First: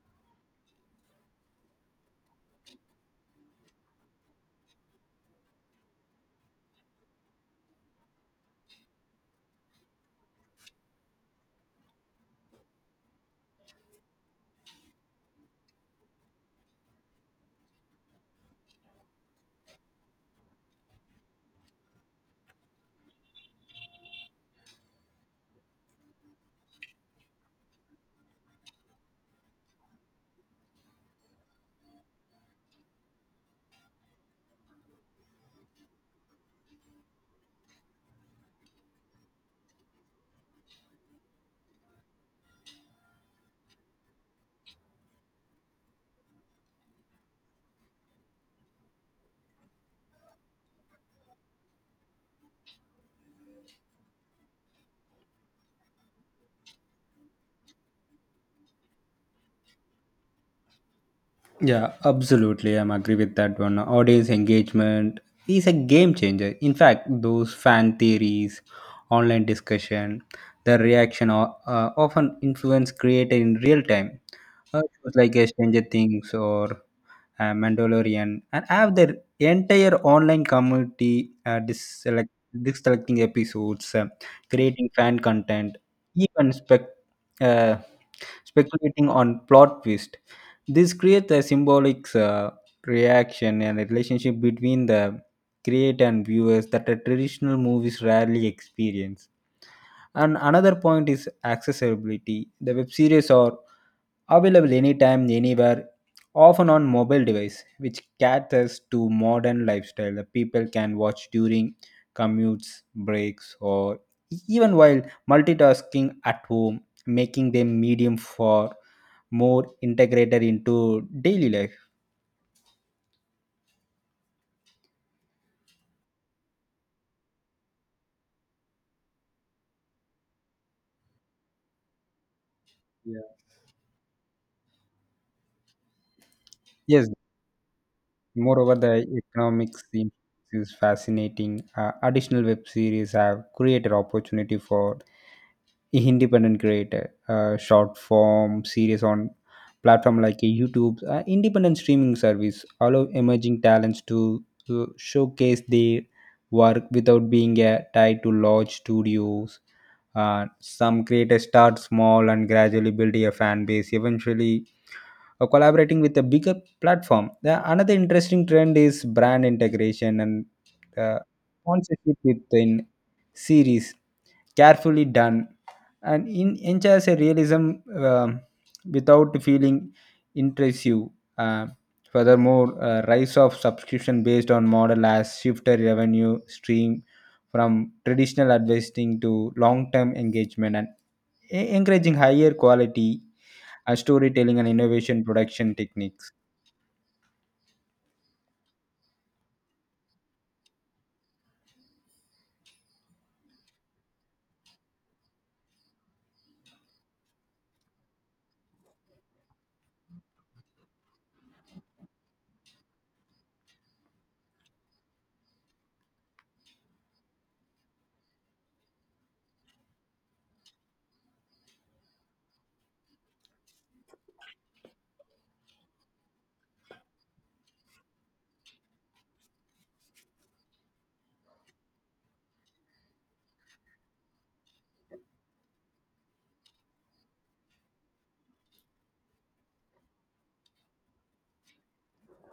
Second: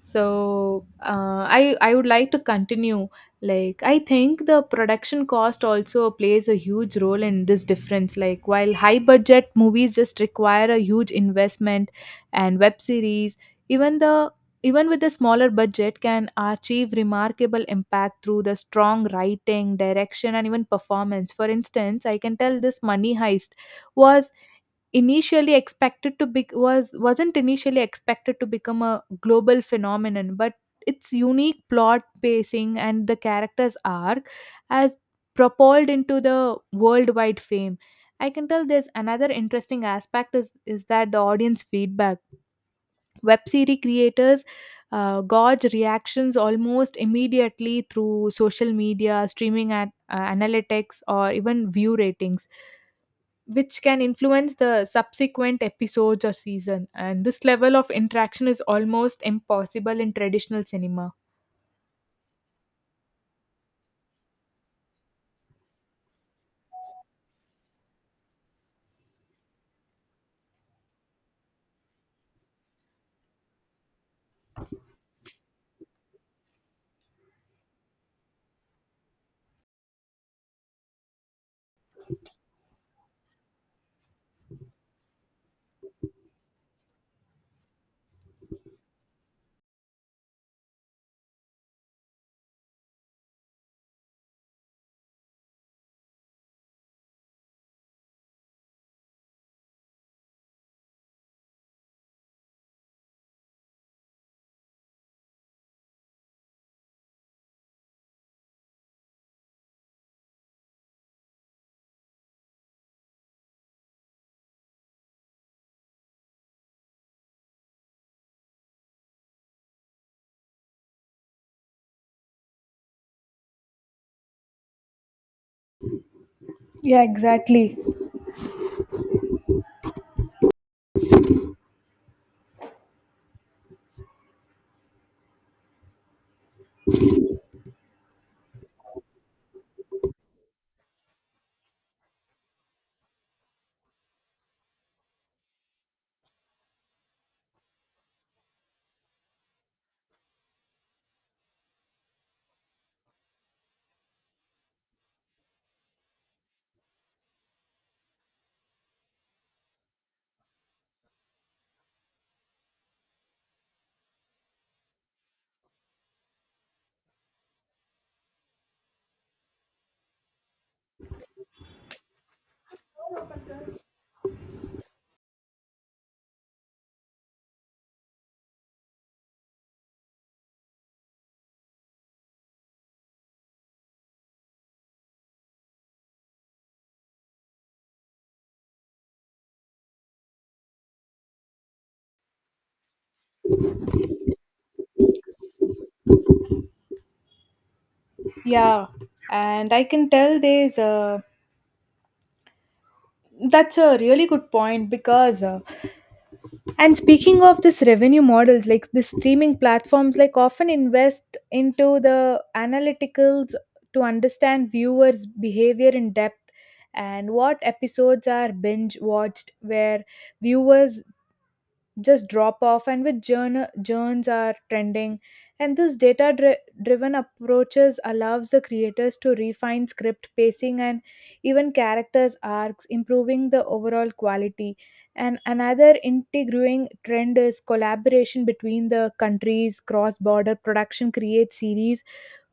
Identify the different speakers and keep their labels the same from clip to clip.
Speaker 1: So I would like to continue. Like I think the production cost also plays a huge role in this difference. Like, while high budget movies just require a huge investment and web series, even the even with a smaller budget, can achieve remarkable impact through the strong writing, direction and even performance. For instance, I can tell this Money Heist was wasn't initially expected to become a global phenomenon, but its unique plot, pacing and the characters arc has propelled into the worldwide fame. I can tell there's another interesting aspect is that the audience feedback, web series creators gauge reactions almost immediately through social media, streaming at analytics or even view ratings, which can influence the subsequent episodes or season. And this level of interaction is almost impossible in traditional cinema.
Speaker 2: Yeah, absolutely. I'm agree with that one. Audience engagement is a game changer. In fact, those fan theories, online discussion, the reaction are, often influence created in real time. Shows like Stranger Things or Mandalorian, and have their entire online community selecting episodes, creating fan content, even spec uh, speculating on plot twist. This creates a symbolic reaction and a relationship between the creator and viewers that a traditional movies rarely experience. And another point is accessibility. The web series are available anytime, anywhere, often on mobile device, which caters to modern lifestyle. The people can watch during commutes, breaks, or even while multitasking at home, making them medium for more integrated into daily life.
Speaker 1: Yeah, exactly.
Speaker 2: Yeah. Yes, moreover, the economics theme is fascinating. Additional web series have created opportunity for independent creator, short form series on platform like a YouTube, independent streaming service allow emerging talents to showcase their work without being tied to large studios. Some creators start small and gradually build a fan base. Eventually, collaborating with a bigger platform. The another interesting trend is brand integration and uh, sponsorship within series, carefully done and in ensures a realism um without feeling intrusive. Uh, furthermore, rise of subscription based on model has shifted revenue stream from traditional advertising to long-term engagement and encouraging higher quality and storytelling and innovation production techniques.
Speaker 1: Yeah, and I can tell there's a that's a really good point because and speaking of this revenue models, like the streaming platforms, like, often invest into the analyticals to understand viewers' behavior in depth and what episodes are binge watched, where viewers just drop off and which journs are trending. And this driven approaches allows the creators to refine script, pacing and even characters arcs, improving the overall quality. And another integrating trend is collaboration between the countries. Cross border production creates series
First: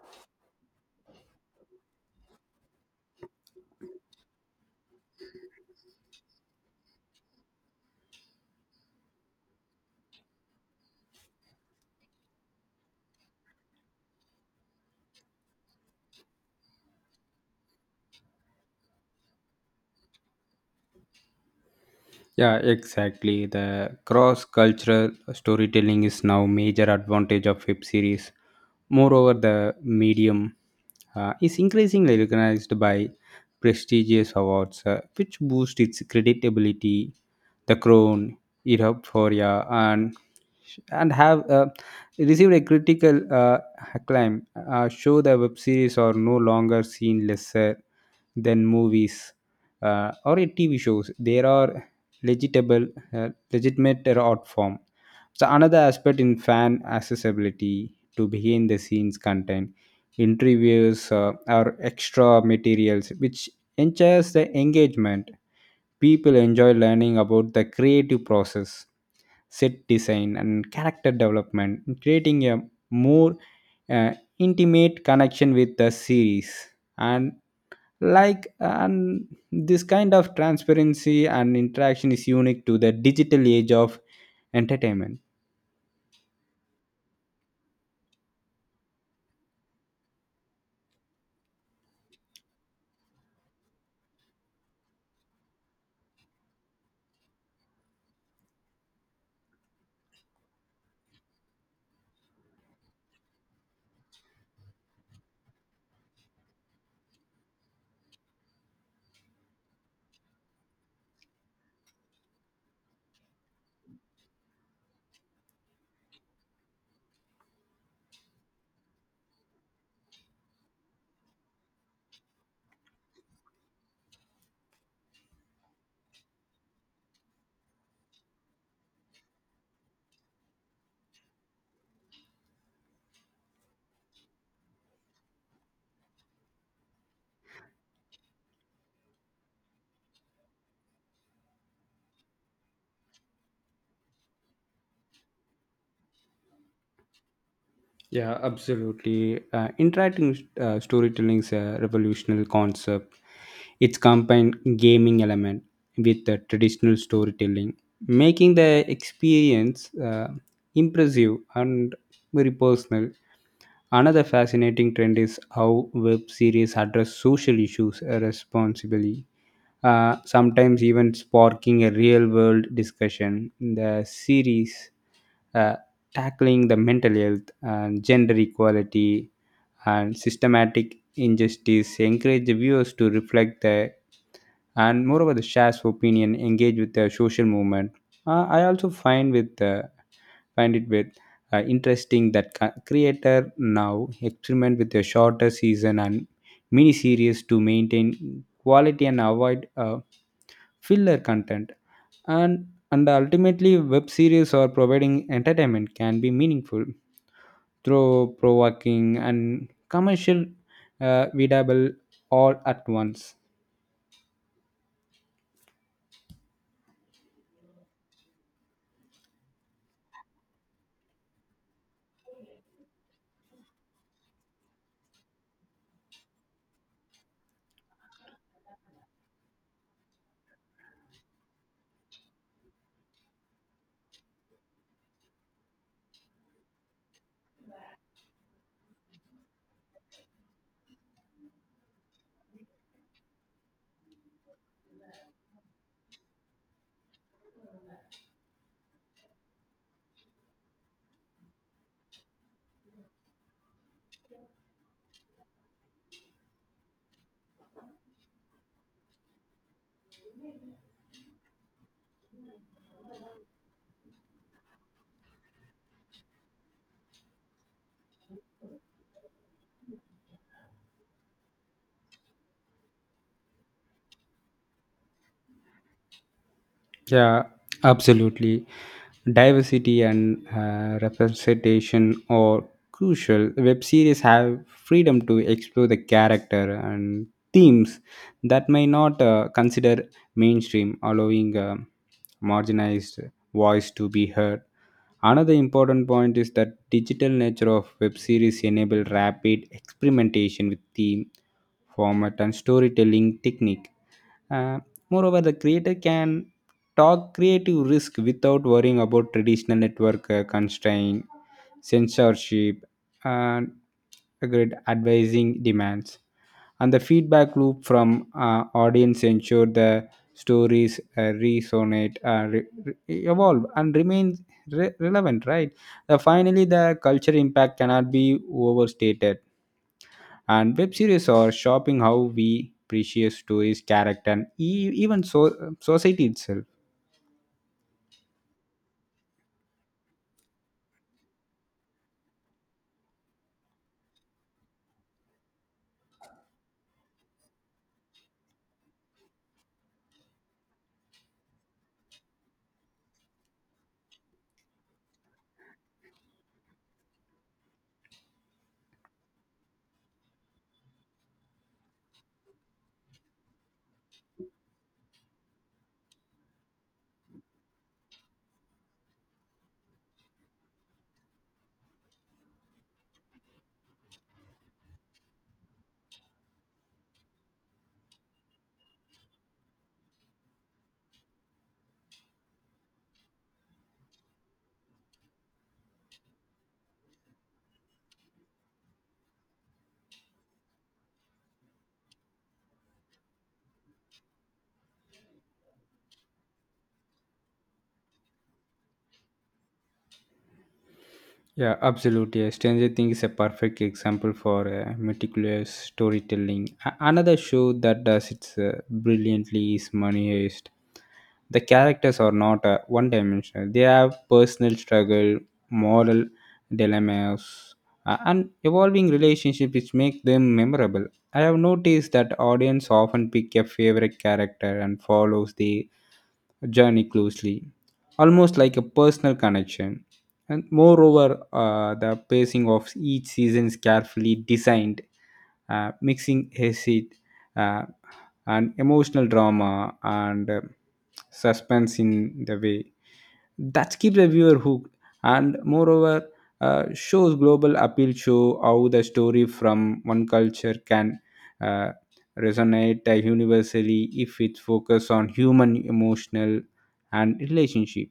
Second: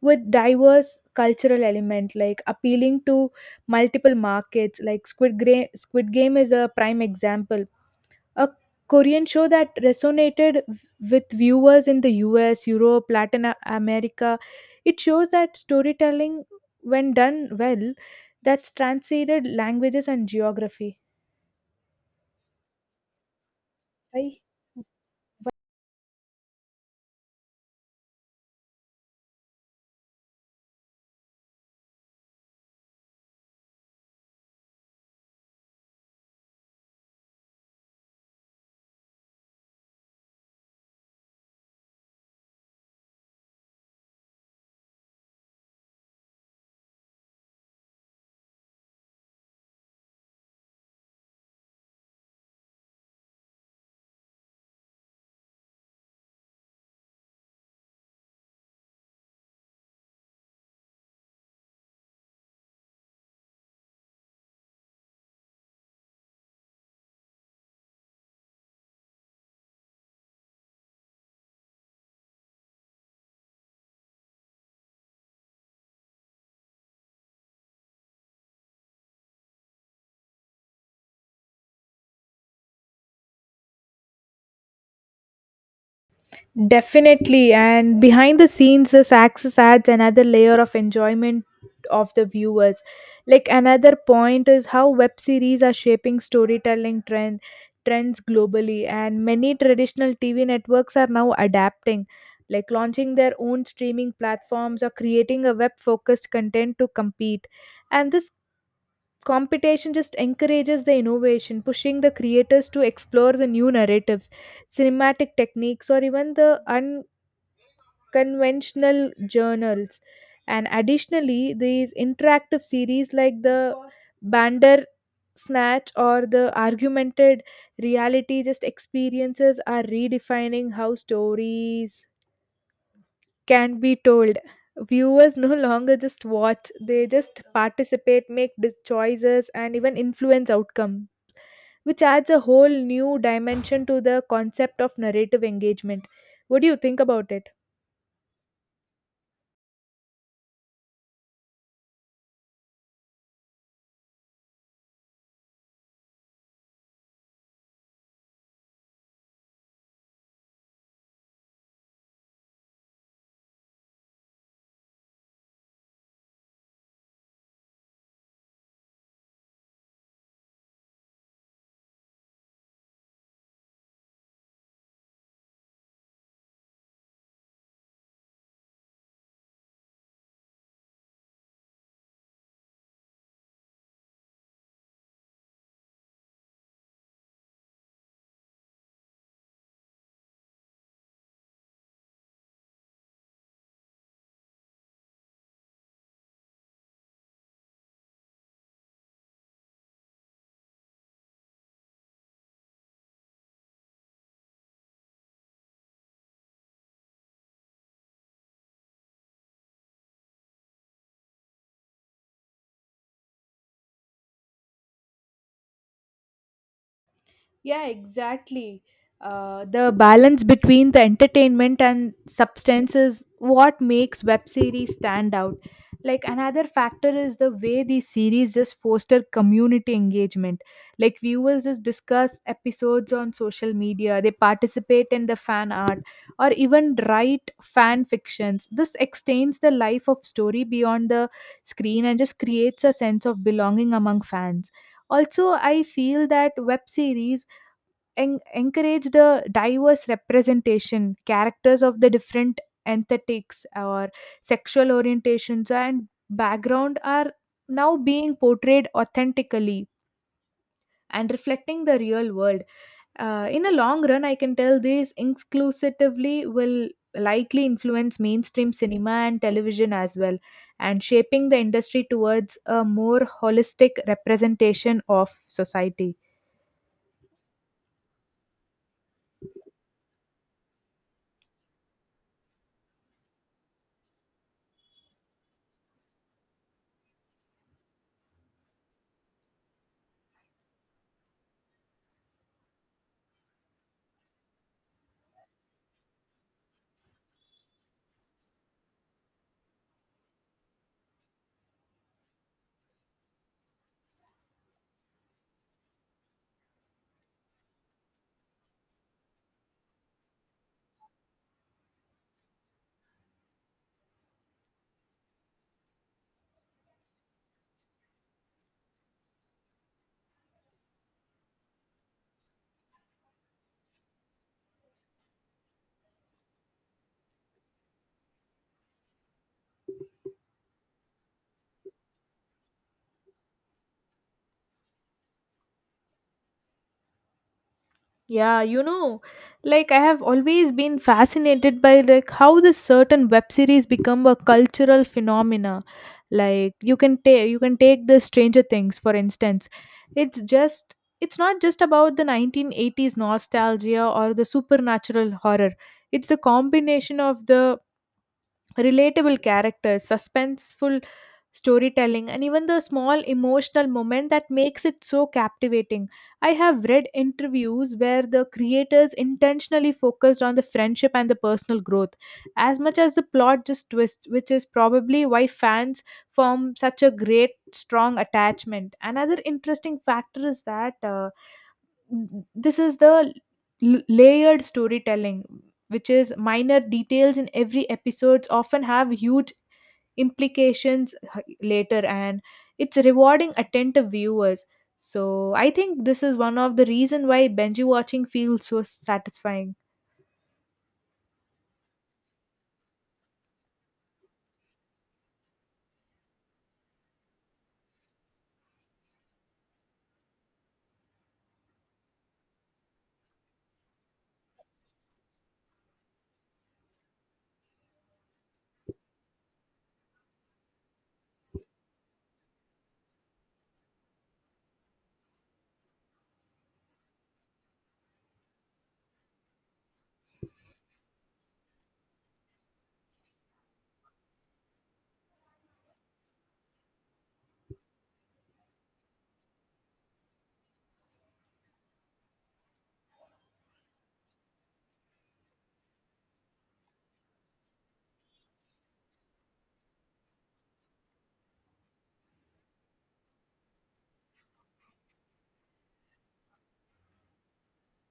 Speaker 1: with diverse cultural element, like appealing to multiple markets, like Squid Game is a prime example, a Korean show that resonated with viewers in the US, Europe, Latin America. It shows that storytelling, when done well, that's transcended languages and geography.
Speaker 2: Yeah, exactly. The
Speaker 1: Right?
Speaker 2: cross-cultural storytelling is now major advantage of web series. Moreover, the medium is increasingly recognized by prestigious awards, which boost its credibility. The Crown, Europe Foria, and have received a critical acclaim. Show the web series are no longer seen lesser than movies or a TV shows. There are legitimate art form. So another aspect in fan accessibility to behind the scenes content, interviews or extra materials, which ensures the engagement. People enjoy learning about the creative process, set design, and character development, creating a more uh, intimate connection with the series and and this kind of transparency and interaction is unique to the digital age of entertainment.
Speaker 1: Definitely. And behind the scenes, this access adds another layer of enjoyment of the viewers. Like, another point is how web series are shaping storytelling trends globally, and many traditional TV networks are now adapting, like launching their own streaming platforms or creating a web focused content to compete. And this competition just encourages the innovation, pushing the creators to explore the new narratives, cinematic techniques or even the conventional journals. And additionally, these interactive series like the Bander Snatch or the Argumented Reality just experiences are redefining how stories can be told. Viewers no longer just watch, they just participate, make the choices, and even influence outcome, which adds a whole new dimension to the concept of narrative engagement. What do you think about it?
Speaker 2: Yeah, absolutely. Interacting storytelling is a revolutionary concept. It's combined gaming element with the traditional storytelling, making the experience impressive and very personal. Another fascinating trend is how web series address social issues responsibly, sometimes even sparking a real world discussion. The series uh, tackling the mental health and gender equality and systematic injustice encourage the viewers to reflect the. And moreover the shares opinion engage with the social movement. Uh, i also find with uh, find it with interesting that creator now experiment with a shorter season and mini series to maintain quality and avoid filler content. And and ultimately web series or providing entertainment can be meaningful through provoking and commercial, readable, all at once.
Speaker 1: Yeah, exactly. The balance between the entertainment and substance is what makes web series stand out. Like another factor is the way these series just foster community engagement. Like, viewers just discuss episodes on social media, they participate in the fan art, or even write fan fictions. This extends the life of story beyond the screen and just creates a sense of belonging among fans. Also, I feel that web series encourage the diverse representation. Characters of the different aesthetics or sexual orientations and background are now being portrayed authentically and reflecting the real world. In a long run, I can tell this inclusively will likely influence mainstream cinema and television as well, and shaping the industry towards a more holistic representation of society.
Speaker 2: Yeah, absolutely. Diversity and representation are crucial. Web series have freedom to explore the character and themes that may not consider mainstream, allowing marginalized voice to be heard. Another important point is that digital nature of web series enable rapid experimentation with theme, format, and storytelling technique. Uh, Moreover, the creator can talk creative risk without worrying about traditional network constraint, censorship, and grid advising demands. And the feedback loop from audience ensure the stories evolve and remain relevant, right? Finally, the culture impact cannot be overstated, and web series are shaping how we appreciate stories character and even so society itself.
Speaker 1: Yeah, you know, like, I have always been fascinated by like how this certain web series become a cultural phenomena. Like, you can take the Stranger Things for instance. It's just it's not just about the 1980s nostalgia or the supernatural horror. It's the combination of the relatable characters, suspenseful storytelling, and even the small emotional moment that makes it so captivating. I have read interviews where the creators intentionally focused on the friendship and the personal growth as much as the plot just twists, which is probably why fans form such a great, strong attachment. Another interesting factor is that. This is the layered storytelling, which is minor details in every episode often have huge implications later, and it's rewarding attentive viewers. So I think this is one of the reason why benji watching feels so satisfying.
Speaker 2: Yeah, absolutely. Stranger Things is a perfect example for meticulous storytelling. Another show that does it brilliantly is Money Heist. The characters are not one dimensional, they have personal struggle, moral dilemmas, and evolving relationships which make them memorable. I have noticed that audience often pick a favorite character and follows the journey closely, almost like a personal connection. And moreover, the pacing of each season is carefully designed, mixing acid uh, and emotional drama and suspense in the way that keeps a viewer hooked. And moreover shows global appeal show how the story from one culture can uh, resonate universally if it focus on human emotional and relationship.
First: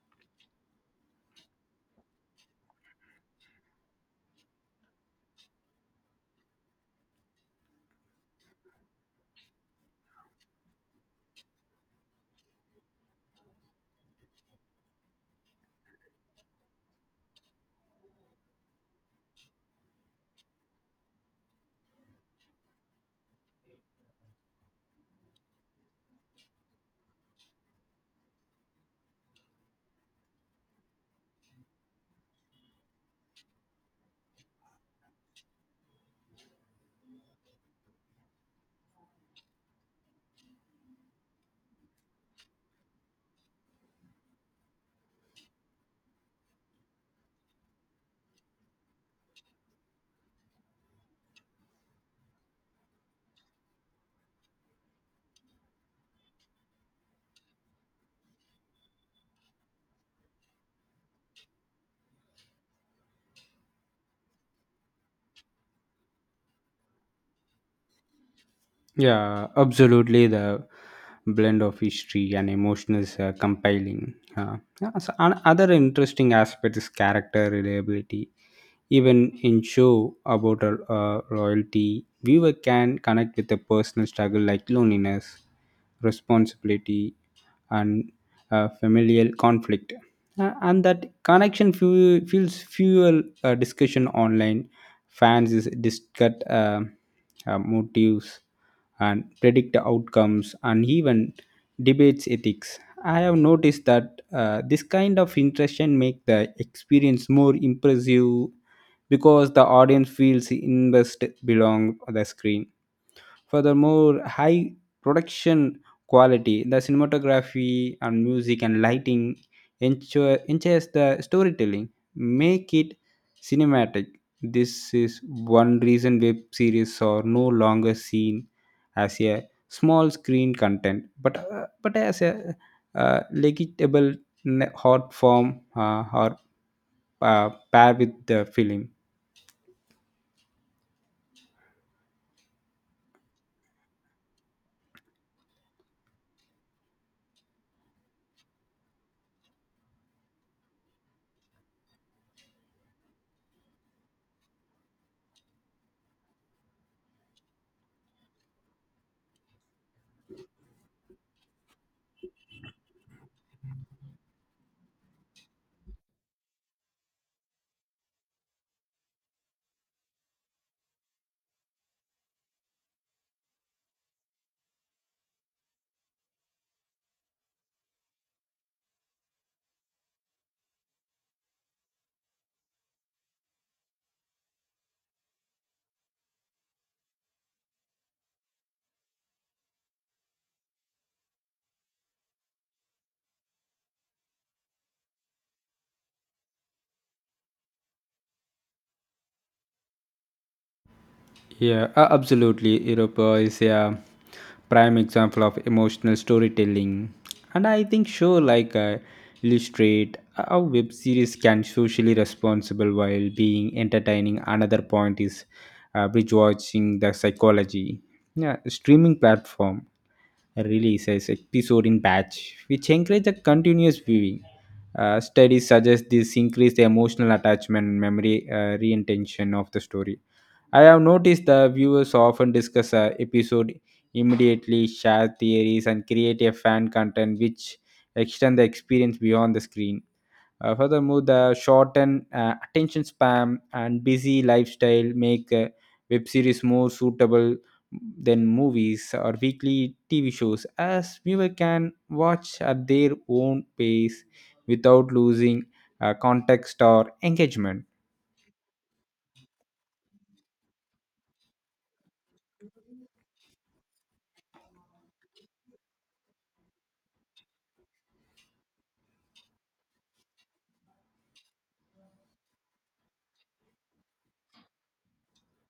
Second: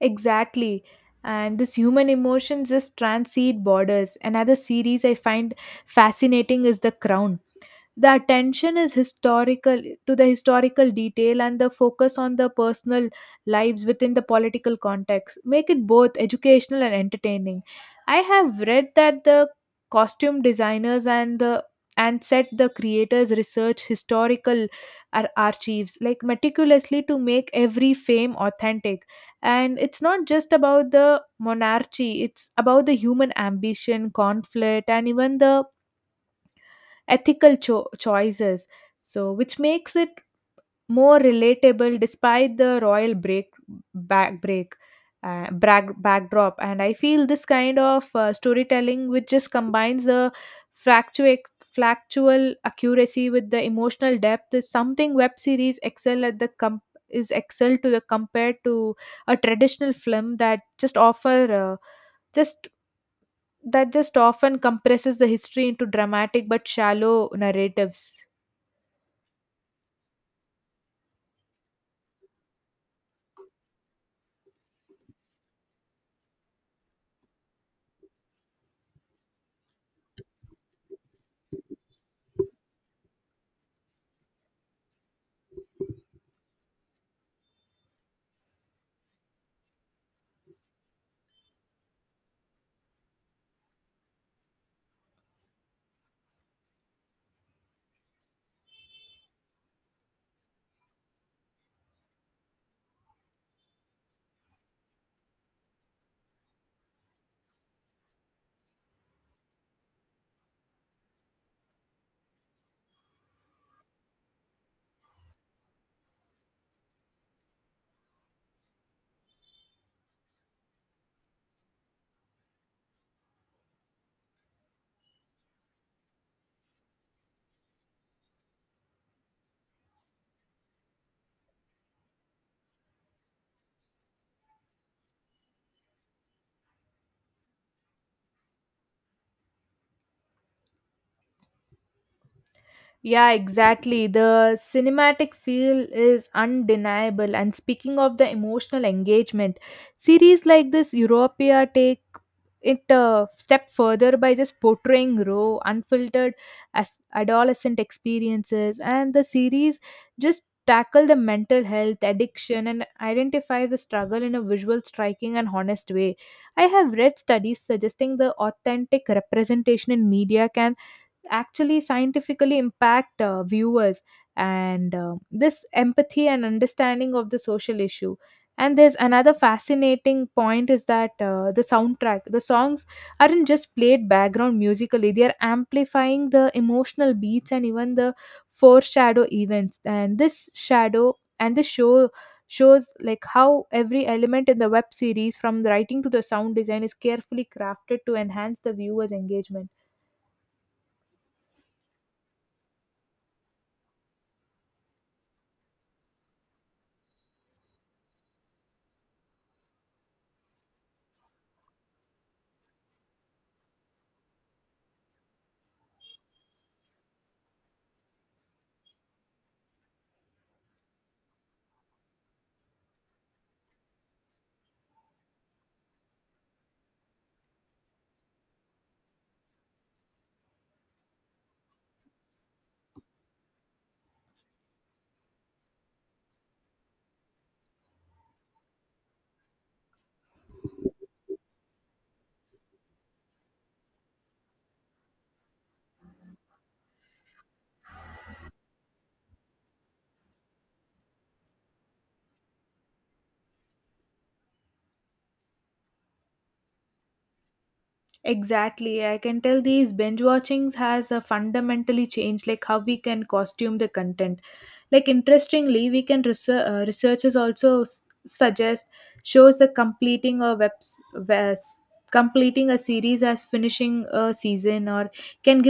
Speaker 1: Exactly. And this human emotions just transcend borders. Another series I find fascinating is The Crown. The attention is historical detail and the focus on the personal lives within the political context make it both educational and entertaining. I have read that the costume designers and the and set, the creators research historical archives like meticulously to make every fame authentic. And it's not just about the monarchy, it's about the human ambition, conflict and even the ethical choices. So which makes it more relatable despite the royal break back break brag, backdrop. And I feel this kind of storytelling, which just combines the factual factual accuracy with the emotional depth, is something web series excel at. The com is excel to the Compared to a traditional film that just offer uh, just that just often compresses the history into dramatic but shallow narratives.
Speaker 2: Yeah, absolutely. The blend of history and emotions compiling. Yeah, so other interesting aspect is character reliability. Even in show about a, royalty, viewer can connect with a personal struggle like loneliness, responsibility, and familial conflict. And that connection feels fuel discussion online. Fans is discuss motives and predict outcomes and even debates ethics. I have noticed that this kind of interaction make the experience more impressive because the audience feels invested belong the screen. Furthermore, high production quality, the cinematography and music and lighting ensures the storytelling, make it cinematic. This is one reason web series are no longer seen as a small screen content but as a legible hot form or pair with the film.
Speaker 1: Yeah, exactly. The cinematic feel is undeniable. And speaking of the emotional engagement, series like this Europea take it a step further by just portraying raw, unfiltered as adolescent experiences. And the series just tackle the mental health, addiction, and identify the struggle in a visual, striking, and honest way. I have read studies suggesting the authentic representation in media can actually scientifically impact viewers and this empathy and understanding of the social issue. And there's another fascinating point is that the soundtrack, the songs aren't just played background musically, they are amplifying the emotional beats and even the foreshadow events. And this shadow and this show shows like how every element in the web series, from the writing to the sound design, is carefully crafted to enhance the viewers engagement.
Speaker 2: Yeah, absolutely. Europe is a prime example of emotional storytelling. And I think show like illustrate how web series can socially responsible while being entertaining. Another point is bridge watching the psychology. Yeah, streaming platform releases episode in batch, which encourage a continuous viewing. Studies suggest this increase the emotional attachment and memory reintention of the story. I have noticed the viewers often discuss a episode immediately, share theories, and create a fan content which extend the experience beyond the screen. Furthermore, the shortened attention span and busy lifestyle make web series more suitable than movies or weekly TV shows, as viewer can watch at their own pace without losing context or engagement.
Speaker 1: Exactly. I can tell these binge watchings has fundamentally changed like how we can costume the content. Like interestingly, researchers also suggest shows a completing a webs, webs completing a series as finishing a season or can give